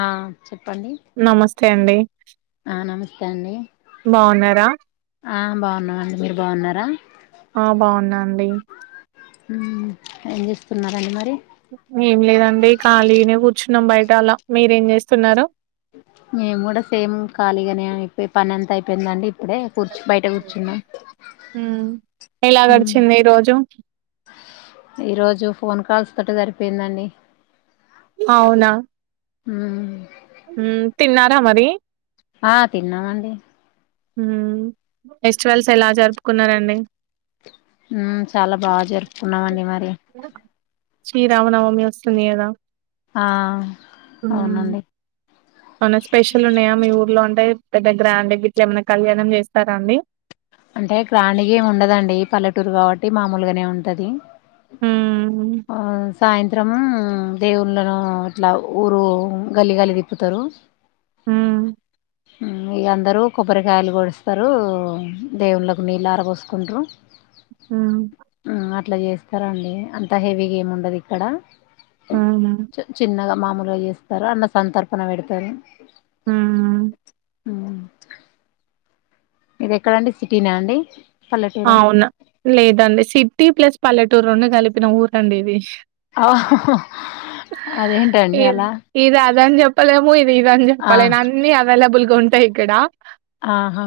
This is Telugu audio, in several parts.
ఆ చెప్పండి త్తే అండి ఆ నమస్తే అండి బాగున్నారా ఆ బాగున్నావండి మీరు బాగున్నారా ఆ బాగున్నా అండి ఏం చేస్తున్నారండి మరి ఏం లేదండి ఖాళీనే కూర్చున్నాం బయట అలా మీరేం చేస్తున్నారు మేము కూడా సేమ్ ఖాళీగానే అయిపోయి పని అంత అయిపోయిందండి ఇప్పుడే కూర్చు బయట కూర్చున్నాం హు ఎలా గడిచింది ఈ రోజు ఈరోజు ఫోన్ కాల్స్ తోటి జరిపోయిందండి అవునా హు హు తిన్నారా మరి ఆ తిన్నామండి హు ఫెస్టివల్స్ ఎలా జరుపుకున్నారండి హు చాలా బాగా జరుపుకున్నామండి మరి శ్రీరామనవమి వస్తుంది కదా ఆ అవునండి ఏమన్న స్పెషల్ ఉన్నాయా మీ ఊర్లో అంటే పెద్ద గ్రాండ్ గా ఇట్లా ఏమైనా కళ్యాణం చేస్తారా అండి అంటే గ్రాండ్ గా ఏమి ఉండదండి పల్లెటూరు కాబట్టి మామూలుగానే ఉంటది మ్మ్ ఆ సాయంత్రం దేవుళ్ళను ఇట్లా ఊరు గల్లి గల్లి తిప్పుతా. రు మ్మ్ హు ఇగ అందరు కొబ్బరికాయలు కొట్స్తారు. దేవుళ్ళలకు నీళ్ళరా పోసుకుంట్రు ఆ అట్లా చేస్తారండి అంత హెవీగా ఏముండదు ఇక్కడ అవునా చ చిన్నగా మామూలుగా చేస్తారు అన్న సంతర్పణ పెడతారు. మ్మ్ అ మీది ఎక్కడండి సిటీనా అండి. పల్లెటూరా అవునా లేదండి సిటీ ప్లస్ పల్లెటూరు రెండు కలిపిన ఊరండి ఇది ఆ అదేంటండి ఇది అలా ఇది అదని చెప్పలేము ఇ ఇదని ఆ చెప్పాలేను అన్ని అవైలబుల్ గా ఉంటాయి. ఇక్కడ ఆహా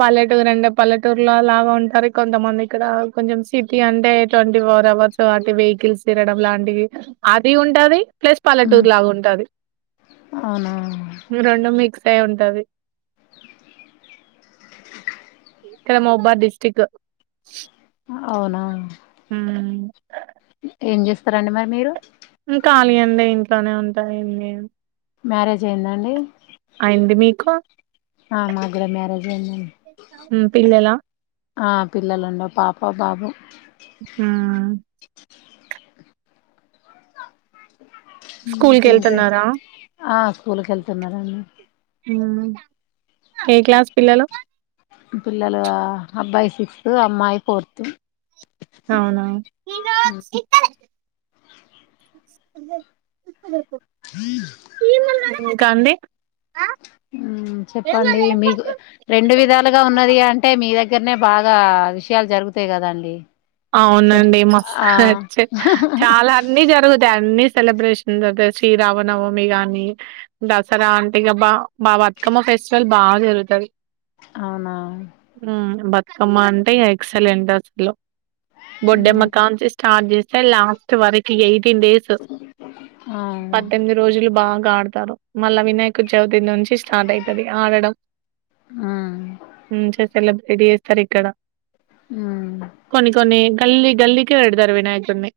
పల్లెటూరండే పల్లెటూర్లో లాభం అంటారు కొంతమంది ఇక్కడ కొంచెం సిటీ అంటే ట్వంటీ ఫోర్ అవర్స్ అటు వెహికల్స్ తీరడం లాంటివి అది ఉంటది. ప్లస్ హ్మ్. పల్లెటూర్ లాగా ఉంటది అవునా ఇగ రెండు మిక్స్ అయ్ ఉంటది. ఇక్కడ మోబ్బా దిస్ చిక్కవ్ అవునా ఊ ఏం చేస్తారండి మరి మీరు ఉ ఖాళీ అండి ఇంట్లోనే ఉంటా ఏం చేయను. మ్యారేజ్ అయ్యిందా అండి. అయ్యింది మీకు ఆ మాకు కూడా మ్యారేజ్ అయిందండి ఉ పిల్లలా ఆ పిల్లలు ఉండర్ పాప బాబు ఊ అ ఊ ఇంకెంటండి స్కూల్‌కెళ్తున్నారా? ఆ స్కూల్కి వెళ్తున్నారండి. ఊ ఏ క్లాస్ పిల్లలు సిక్త్ అమ్మాయి ఫోర్త్ అవునా ఇంకాండి చెప్పండి మీకు రెండు విధాలుగా ఉన్నది అంటే, మీ దగ్గరనే బాగ్ గా విషయాలు జరుగుతయి కదండి. చెప్ అవునండి మస్త్ ఆ చ్చ చాలా అన్ని జరుగుతయి, అన్ని సెలబ్రేషన్ జరుతయి శ్రీరామనవమి గాని, దసరా అంటే ఇగ బా బా బతుకమ్మ ఫెస్టివల్ బాగా జరుగుతది. అవునా అమ్మా అంటే ఎక్సలెంట్ అసలు. బొడ్డెమ్మ మ్మ్ కానించి స్టార్ట్ చేస్ లాస్ట్ వరకి ఎయిట్ టీన్ డేస్ ఆ పద్దెనిమిది రోజులు బాగ్ గాడ్తారు మల్లే వినాయక చవితి నుంచి స్టార్ట్ ఐతది, ఆడడం మ్మ్ ఉమ్ చేత్ రెడీ చేత్తరు ఇక్కడ అ గల్లి గల్లికే వెడతరు వినాయకున్నీ.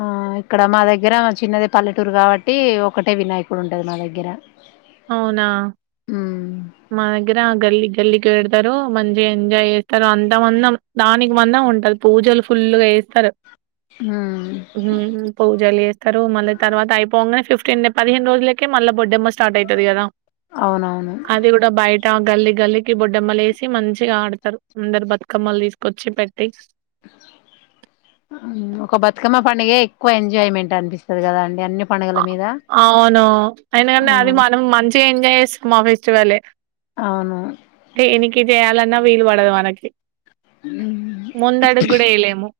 ఆ ఇక్కడ మా దగ్గర చిన్నదే పల్లెటూరు కాబట్టి ఒకటే వినాయకుడు ఉంటది మా దగ్గర. అవునా మ్మ్ మాదగ్గర గల్లీ గల్లికి పెడతరు మంచిగా ఎంజాయ్ చేస్తరు, అంత మందం దానికి మందం ఉంటది, పూజలు ఫుల్గా చేత్తరు. మ్మ్ పూజలు చేత్తరు, మళ్ళీ తర్వాత అయిపొంగనే ఫిఫ్ట్ పదిహే రోజులకె మళ్ళ బొడ్డెమ్మ స్టార్ట్ అయితది కదా, అవునవును అది కూడా బయట గల్లి గల్లికి బొడ్డమ్మలు ఏసి మంచిగా ఆడతారు, అందరు బతుకమ్మలు తీసుకొచ్చి పెట్టి. ఒక బతుకమ్మ పండుగే ఎక్కువ ఎంజాయ్మెంట్ అనిపిస్తది కదాండి అ అవును, ఆ ఎందుకంటే అది మనం మంచిగా ఎంజాయ్ చేస్తాం మా ఫెస్టివలే, అవును దేనికి చేయాల న్న వీలు వడది మనకి ముందడుగు కూడా ఎయలేము.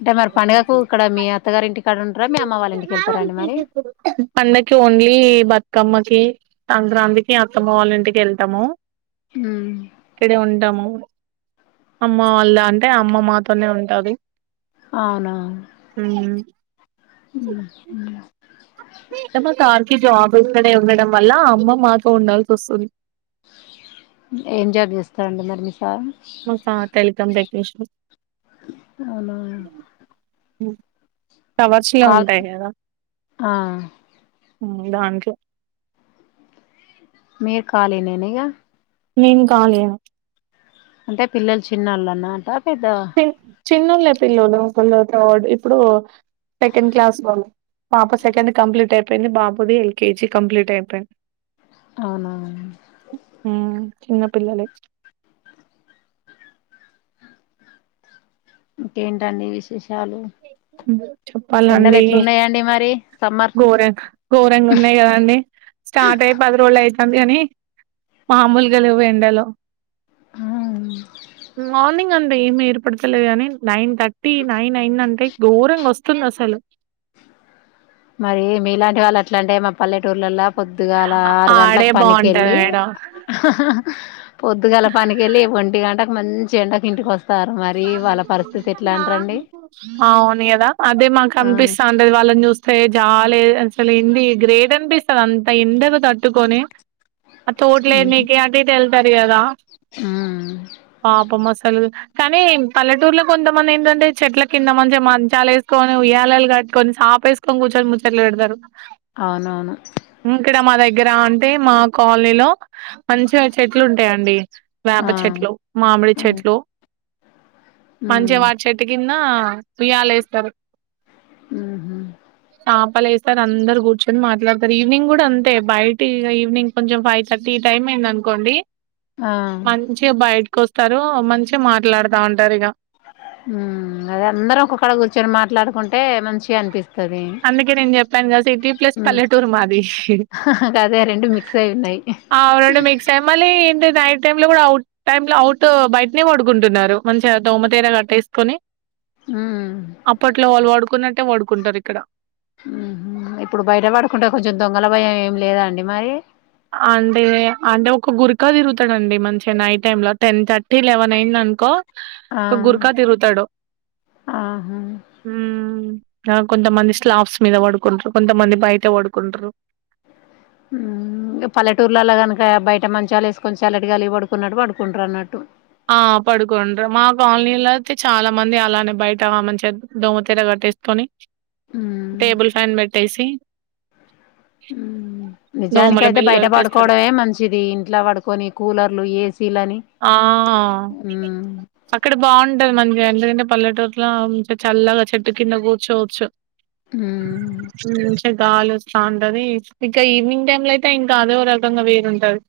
అంటే మరి పండుగకు ఇక్కడ మీ అత్ త గారింటికి పండకి ఓన్లీ బతుకమ్మ కి సంక్రాంతికి, అత్తమ్మ వాళ్ళ ఇంటికి వెళ్తాము ఉమ్, కడే ఉంటరు. అమ్మ వాళ్ళ అంటే, అమ్మ మాతోనే ఉంటది. అవునా ఉమ్ అంటే ఉ మా సార్ కి జాబ్ ఇక్కడే ఉండడం వల్ల అమ్మ మాతో ఉండాల్సి వస్తుంది. ఏం జాబ్ చేస్తారండి మరి మీరు మకా టెలికాం టెక్నీషియన్ అవునా హ్మ్ టవర్స్ లో కాల్ ఉంటాయి కదా ఆ దాంట్లో మీరు ఖాళీనేనే ఇగా నేను ఖాళీ యే అంటే పిల్లలు చిన్న వాళ్ళన్న అట ఏదా చిన్నోళ్లే పిల్లోలు ఒకల్లు థర్డ్ ఇప్పుడు సెకండ్ క్లాస్ లో పాప సెకండ్ కంప్లీట్ అయిపోయింది బాబుది ఎల్కేజీ కంప్లీట్ అయిపోయింది అవునా చిన్నపిల్లలే ఇంకేంటండి విశేష చాలు ఎండలు ఎట్లున్నాయాండి మరి సమ్మర్ గోరంగ గోరంగ ఉన్నాయి కదండి స్టార్ట్ అయి్యి పది రోజులు అవుతుంది కాని మూలుగాలివేండలో మని అంటే ఏమి ఏర్పడతలే ని నైన్ థర్టీ నైన్ అయిన్ అంటే ఘోరంగా వస్తుంది అసలు మరి మీలాంటి వాళ్ళు అట్లా అంటే మా పల్లెటూర్లలో పొద్దుగాల ఆరు గంటలకు ఆడే బాగుంటది పనికిళ్ళి మేడం పొద్దుగాల పనికిళ్ళి ఒంటి గంట మంచి ఎడా క ఇంటి కోస్త అవును కదా అదే మాకు ఆ అనిపిస్తాంది వాళ్ళని చూస్త సరే చాలే అసలు ఏంది గ్రేట్ అనిపిస్తుంది అంత ఎండగా తట్టుకొని తోటలేదు నీకు అంట తెలు తెయదా ఉమ్ ఆ మసాలా కానీ పల్లెటూరులో కొంతమంది ఏంటంటే చెట్ల కింద మంచిగా మంచాలు వేసుకొని ఉయ్యాలాలు కట్టుకొని సాప వేసుకొని కూర్చొని ముచ్చట్లు పెడతారు అవునవును ఇక్కడ మా దగ్గరంట అే మా కాలనీలో మంచిగా చెట్లు ఉ సరే అండి వేప ఆ చెట్లు, మామిడి చెట్లు ఉమ్ మంచిగ్ వా చేట్కి ఉన్నావా ఊయ్యలేస్తావు ఆ బలే చెస్తారు అందరు కూర్చొని మాట్లాడతరు ఈవినింగ్ కూడా అంతే బయట ఇగ ఈవినింగ్ కొంచెం ఫైవ్ థర్టీ టైం అయిందనుకోండి ఆ మంచిగ బయట కొస్తారు మంచిగ మాట్ మాట్లాడుతా ఉంటారు ఇగ హు అదే అందరం ఒక్కొక్కడ కూర్చొని మాట్లాడుకుంటే మంచిగా అనిపి అందుకే నేను చెప్పాను కదా సిటీ ప్లస్ ఉమ్ పల్లెటూరు మాది అదే రెండు మిక్స్ అయి ఉన్నాయి అవురెండు మీస్క్స్ అయి మ్మళి ఏంటి నై టైం ల కూడా అవుట్ టైమ్ ల అవుట్ బయటనే పడుకుంటున్నారు మంచిగా దోమతేర కట్టేసుకొని ఉమ్ అప్పట్లో వాళ్ళు పడు కున్నట్టే పడుకుంటారు ఇక్కడ ఇప్పుడు బయట పడుకుంటే కొంచెం దొంగల భయం ఎం లేదా అండి మరి అంటే అంటే ఒక గురకా తిరుగుతాడండి మంచిగా నైట్ టైమ్ ల టెన్ థర్టీ లెవెన్ అఇందనుకో ఆ ఒక గుర్కా తిరుగుతాడు ఆహా మ్ ఆ కొంతమంది స్లాబ్స్ మీద పడుకుంట్రూ కొంతమంది బయట పడుకుంటరు హు ఇగ పల్లెటూర్లల్ల గనుక బయట మంచాలేసుకొని చల్లటిగాలికి పడుకున్నట్టు పడుకుంటారు అన్నట్టు ఆ పడుకోంట్రూ మా కాలనీల అయితే చాలా మంది అలానే బయట మంచిగా దోమతేర కట్టేసుకొని మ్మ్ టేబుల్ ఫ్యాన్ పెట్టేసి దోమల నిజానికయితే బిళ్ళ బయట పెట్టేస్తారు. పడుకోవడమే మంచిది ఇంట్ల పడుకొని కూలర్లు ఏసీలు ఆ అక్కడ బాగుంటది మంచిగా ఎందుకంటే పల్లెటూర్ల మంచిగ చల్లగా చెట్టు కింద కూర్చోవచ్చు మ్మ్ మ్ గాలోస్తాంటది ఇంక ఈవినింగ్ టైమ్ లో అయితే ఇంకా అదో రకంగా వేరుంటది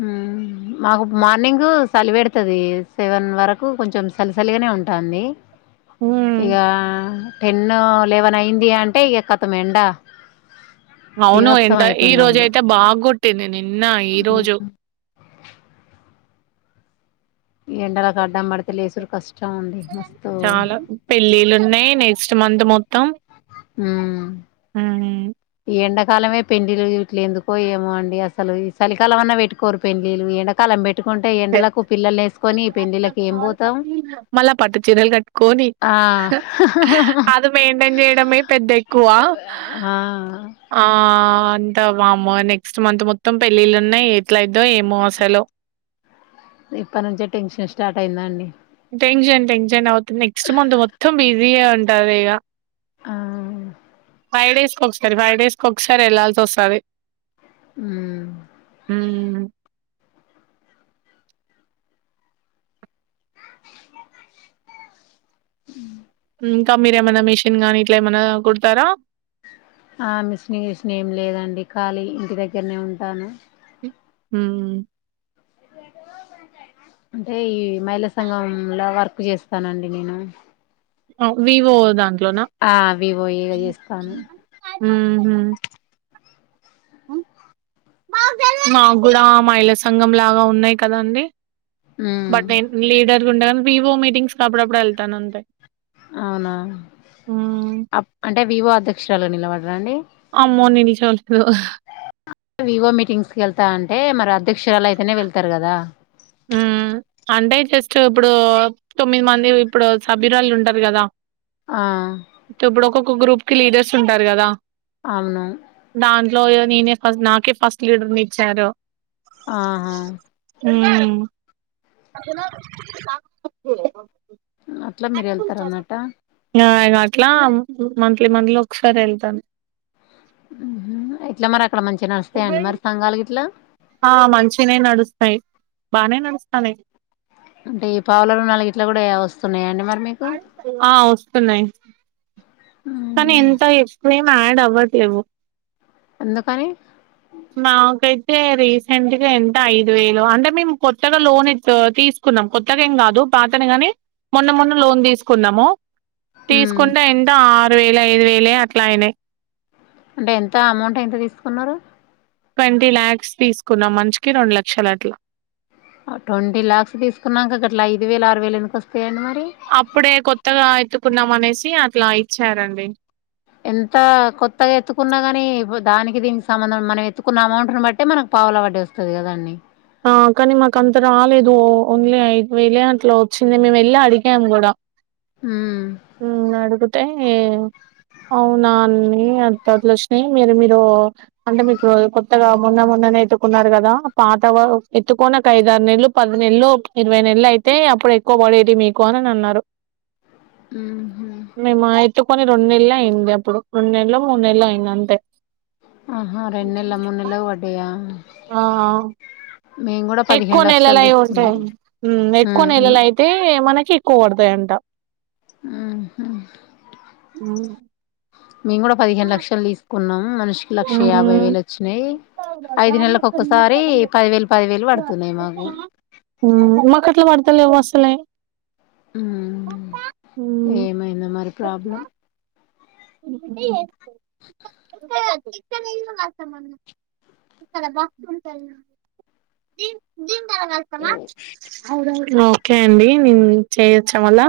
హు మాకు మార్నింగ్ గు చలి పెెడుతది సెవెన్ వరకు కొంచెం సలిసలిగానే ఉంటంది ఉమ్ ఇగ టెన్ లెవెన్ అఇంది అంటే ఇగ కతం ఎండా అవును ఎండ ఈ రోజ అయితే బాగ్గో టింది నిన్న ఈ మ్మ్ రోజు ఎండలకడ్డం పడితే లేసుడు కష్టం అండి మస్తు నేక్స్ట్ మంత్ మొ హు ఉమ్ ఈ ఎండక్ కాలమే పెండ్లిళ్ళు గిట్ల ఎందుకో ఏమో అండి అసలు ఈ చలికాలం అన్న పెట్టుకోరు పెండ్లిళ్లు ఎండకాలం పెట్ పెండ్లిలకి ఏం పోతాం మళ్ళా పట్టు చిరలు కట్టుకొని ఆ అది మేమ్ చేయడమే పెద్ద ఎక్కువ ఆ ఆ ము నెక్స్ట్ మంత్ మొత్తం పెళ్ళిళ్ళున్నాయి ఎట్లయిదో ఏమో అసలు ఇప్పటి నుంచే టెన్షన్ స్టార్ట్ అయిందా అండి టెన్షన్ టెన్షన్ అవుత్ నెక్స్ట్ మంత్ మొత్తం బీ ఇయ ఉంటారు ఇక ఆ ఫైవ్ డేస్ క ఒకసారి ఫైవ్ డేస్ క ఒకసారి వెళ్ాల్సి వస్తుంది మ్మ్ హ్మ్మ్ ఉ ఇంకా మీర ఏమైనా మిషిన్ గానీ ఇట్లా ఏమైనా కుడతారా ఆ మిస్నింగ్షన్ ఏం లేదండి ఖాళీ ఇంటి దగ్గరనే ఉంటాను హ్మ్మ్ అంటే మహిళా సంఘం లో వర్క్ చేస్త స్తానండి నేను ఆ వివో అ దాంట్లోన ఆ వివో ఏ చేస్తాను హ్మ్మ్ హ్మ్మ్ మా కూడా మాహీళా సంఘం లాగా ఉన్నాయి్ కదా అండి మ్మ్ బట్ లీడర్ ంట వివో మీటింగ్స్ అప్పుడప్పుడు వెళ్తాను అంతే అవునా అంటే వివో అధ్యక్షురాలు నిలవా రని అమ్మో నేనూ ఏం చేయను వివో మీటింగ్స్ క వెళ్తా అంటే మరి అధ్యక్షురాలు అయితేనే వెళ్తారు కదా హ్మ్. అంటే జస్ట్ ఇప్పుడు తొమ్మిది మంది ఇప్పుడు సభ్యురాలుు ఉంటారు కదా ఆ గ్రూప్ కి లీడర్స్ ఉంటారు కదా అవును లోయో నేనే ఫస్ట్ నాకే ఆహా హ్మ్మ్ అది అట్లా మీరు వెళ్తార అన్నాట్ట ఇ అట్లా మంత్లీ మంత్లీ ఒకసారి వెళ్తాను ఎట్లా మ రా అక్కడ మంచిగా నడుస్తాయండి మరి సంఘాలు గిట్ల ఆ మంచిగనే నడుస్తయి బానే నడుస్తానయి. అంటే ఈ పావులలు నాలుగిట్ల కూడా వస్తున్నయ అండి. మరి మీకు ఆ వస్తున్నయి. కానీ ఉమ్ ఎంత ఎక్స్ట్రా ఏం యాడ్ అవ్వట్లేవు. ఎందుకని. నాకైతే రీసెంట్గా ఎంత ఐదు వేలు అంటే మేము కొత్తగా లోన్ ఎత్ తీసుకున్నాం. కొత్తగా ఏం కాదు పాతనే గాని మొన్న మొన్ననే లోన్ తీసుకున్నము. ఉమ్ తీసుకుంటే ఎంత ఆ రు వేలు ఐదు వేలేయ్ అట్లా అయినయి. అంటే ఎంత అమౌంట్ ఎంత తీసుకున్నరు. ట్వంటీ ల్యాక్స్ తీసుకున్నాం మనిషికి రెండు లక్షలు అట్లా. ట్వంటీ లాక్స్ తీసుకున్నాంక అట్లా ఐదు వేలు ఆరు వేలు ఎందుకు వస్తాయండి మరి. అప్పుడే కొత్తగా ఆయితు కున్నాం అనేసి అట్లా ఇచ్చారండి. ఎంత కొత్తగా ఎత్తుకున్నా కాని దానికి దీనికి సంబంధం మనం ఎత్తుకున్న అమౌంట్ని బట్టే మనకు పావలా వడ్డి వస్తది కదండి. కానీ మాకు అంత రాలేదు ఓ ఓన్లీ ఐదు వేలే అట్లా వచ్చింది మేము వెళ్ళి అడిగాం కూడా ఉమ్ అడిగితే అవునా అ ఎ [inaudible] వచ్చినయి మీరు మీరు అంటే మీకు కొత్తగా మొన్న మొన్ననే ఎత్తుకున్నారు కదా పా తవు ఆగు ఎత్తుకోనక ఐదు ఆరు నెలలు పది నెలలు ఇరవై నెలలు అయితే అప్పుడు ఎక్కువ పడేటియి మీకు అని అన్నారు. ఉహు మెమా యిటు కొని రెండునెల్లె అయింది అప్పుడు రెండు నెల్లో మూడు నెల్లో అయింది అంతే. ఆహా రెండ్నెల్ల మూన్నెలకు పడ్డయా. ఆ అవు ఎక్కువ పదిహేను లక్షలు నెలలయి తీసుకున్నాం ఉంటయి. హ్ ఎక్కువ ఉమ్ నెలలయితే మన కి ఎక్కువ పడ్తయి అంట. హుహ్ మ్మ్ మేము కూడా పదిహేను లక్షలు తీసుకున్నం. మనిషికి లక్ష యాభై వేలు వచ్చినయి. ఐదు నెలలకు ఒక్కసారి పది వేలు పది వేలు పడుతున్నయి మాకు. వత్తలేవు అసలే. హ్ మ్మ్ ఏమైందో మరి ప్రాబ్లం. ఇనే మన ఇ బ ఆ ఓకే అండి నేను చేయచ్చా మల్లా.